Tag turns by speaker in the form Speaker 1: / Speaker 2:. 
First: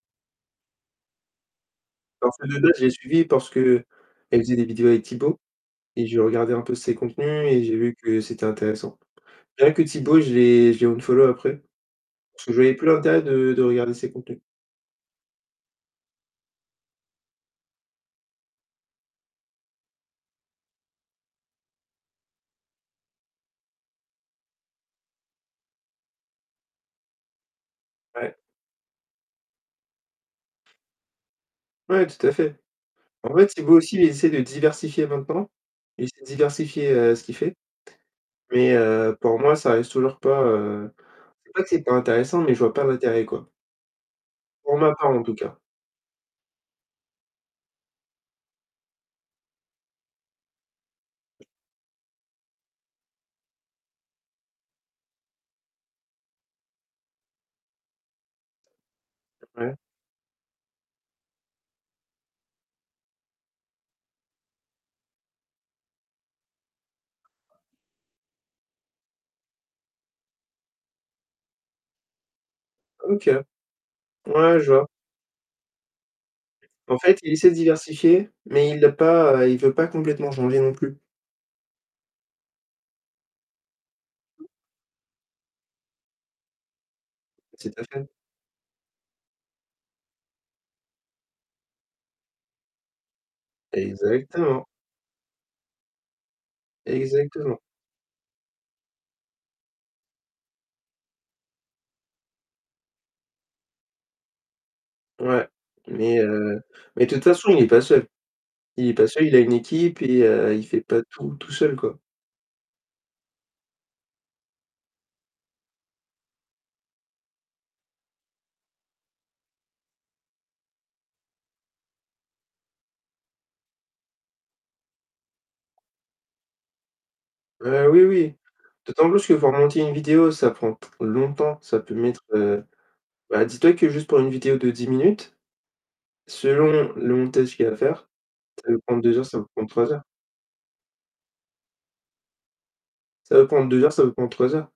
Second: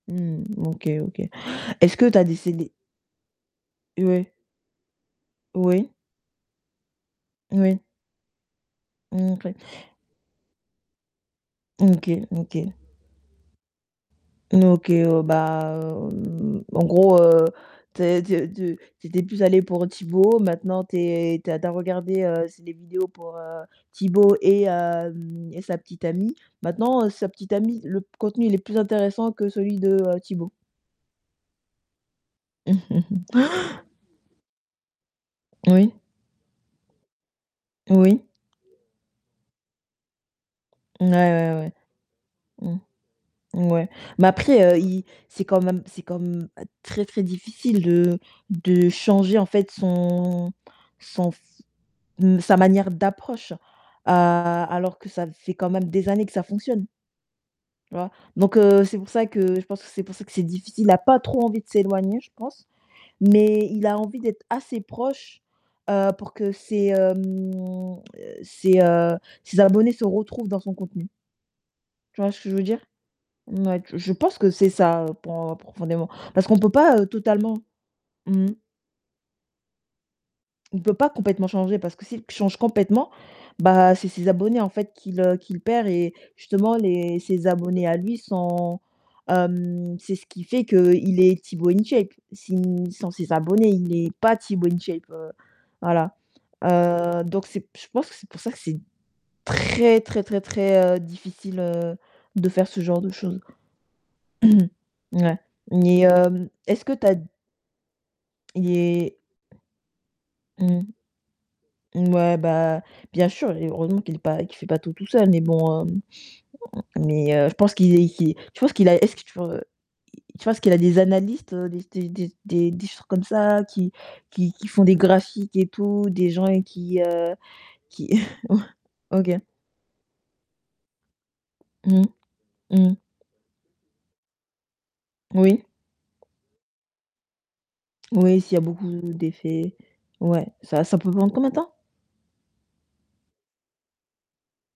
Speaker 1: Mmh, OK, OK. Est-ce que tu as des
Speaker 2: Parce que Leleu
Speaker 1: CD
Speaker 2: je l'ai suivi parce qu'elle
Speaker 1: Ouais.
Speaker 2: faisait des vidéos avec Tibo
Speaker 1: Oui.
Speaker 2: et j'ai regardé un peu ses contenus et j'ai
Speaker 1: Oui.
Speaker 2: vu que c'était intéressant.
Speaker 1: Mmh, OK.
Speaker 2: Rien que Tibo, je l'ai je l'ai unfollow après
Speaker 1: OK,
Speaker 2: parce que je voyais
Speaker 1: OK.
Speaker 2: plus l'intérêt de de regarder ses contenus.
Speaker 1: N OK, heu, bah o heu, en gros, heu, tu es tu tu tu étais plus allé pour Tibo, maintenant tu es tu as tu as regardé, heu, c'est des vidéos pour heu, Tibo et hem, et sa petite amie. Maintenant, sa petite amie le
Speaker 2: Ouais.
Speaker 1: contenu, il est plus intéressant que celui de, heu, Tibo.
Speaker 2: Ouais, tout à fait. En fait, Tibo aussi, il essayer de diversifier en même temps,
Speaker 1: Oui.
Speaker 2: il s'est diversifier, heu, ce qu'il fait.
Speaker 1: Oui.
Speaker 2: Mais heu, pour moi, ça reste toujours pas, heu
Speaker 1: Ouais,
Speaker 2: c'est pas que
Speaker 1: ouais,
Speaker 2: c'est pas intéressant, mais je
Speaker 1: ouais.
Speaker 2: vois pas l'intérêt, quoi.
Speaker 1: Mmh, ouais, mais après
Speaker 2: Pour
Speaker 1: heu,
Speaker 2: ma
Speaker 1: il
Speaker 2: part en tout
Speaker 1: c'est
Speaker 2: cas.
Speaker 1: quand même c'est comme très, très difficile de de changer, en fait, son son f mmh sa manière d'approche, heu, alors que ça fait quand même des années que ça fonctionne Tu vois? Donc heu, c'est pour ça que je
Speaker 2: Ouais.
Speaker 1: pense que c'est pour ça que c'est difficile. Il n'a pas trop envie de s'éloigner, je pense, mais il a envie d'être assez proche, heu, pour que ses, heu, mmh, ses, heu, ses abonnés se retrouvent dans son contenu tu vois ce que je veux dire?
Speaker 2: OK,
Speaker 1: Ouais, je pense que
Speaker 2: ouais,
Speaker 1: c'est
Speaker 2: je vois.
Speaker 1: ça pour, heu, profondément. Parce qu'on ne peut
Speaker 2: En
Speaker 1: pas, heu,
Speaker 2: fait, il essaie de
Speaker 1: totalement
Speaker 2: diversifier,
Speaker 1: mmh.
Speaker 2: mais il l'a pas, heu, il veut pas complètement changer non
Speaker 1: On peut
Speaker 2: plus.
Speaker 1: pas complètement changer parce que s'il change complètement, bah, c'est ses abonnés, en fait, qu'il, heu qu'il perd et justement les ses
Speaker 2: Tout à
Speaker 1: abonnés à
Speaker 2: fait.
Speaker 1: lui sont, hem, c'est ce qui fait qu'il est Tibo InShape. Si sans ses abonnés, il est pas
Speaker 2: Exactement.
Speaker 1: Tibo InShape, heu voilà, heu, donc
Speaker 2: Exactement.
Speaker 1: c'est je pense que c'est pour ça que c'est très, très, très, très, heu, difficile, heu, de faire ce genre de chose. Ouais,
Speaker 2: Ouais,
Speaker 1: mais
Speaker 2: mais
Speaker 1: heu,
Speaker 2: heu,
Speaker 1: est-ce que
Speaker 2: mais
Speaker 1: tu
Speaker 2: de
Speaker 1: as
Speaker 2: toute façon, il est pas seul.
Speaker 1: Il
Speaker 2: Il est pas
Speaker 1: est
Speaker 2: seul, il a une équipe et heu, il fait
Speaker 1: mmh.
Speaker 2: pas tout tout seul, quoi.
Speaker 1: Ouais, bah, bien sûr, et heureusement qu'il est pas qu'il fait pas tout tout seul, mais bon, heu, mais heu, je pense qu'il est je pense qu'il a est-ce que tu tu penses qu'il a des analystes, des des des des des choses comme ça qui qui qui font des graphiques et tout, des gens avec qui, heu,
Speaker 2: Heu oui,
Speaker 1: qui
Speaker 2: oui. D'autant plus que
Speaker 1: OK.
Speaker 2: pour monter une vidéo, ça prend longtemps, ça peut
Speaker 1: Mmh,
Speaker 2: mettre, heu
Speaker 1: mmh.
Speaker 2: bah, dis-toi que juste pour 1 vidéo de 10 minutes.
Speaker 1: Oui.
Speaker 2: Selon le montage qu'il y a à faire,
Speaker 1: Oui, s'il y a
Speaker 2: ça peut
Speaker 1: beaucoup
Speaker 2: prendre 2 heures, ça peut prendre
Speaker 1: d'effets,
Speaker 2: 3 heures.
Speaker 1: ouais, ça ça peut prendre combien de temps?
Speaker 2: Ça peut prendre 2 heures, ça veut prendre 3 heures.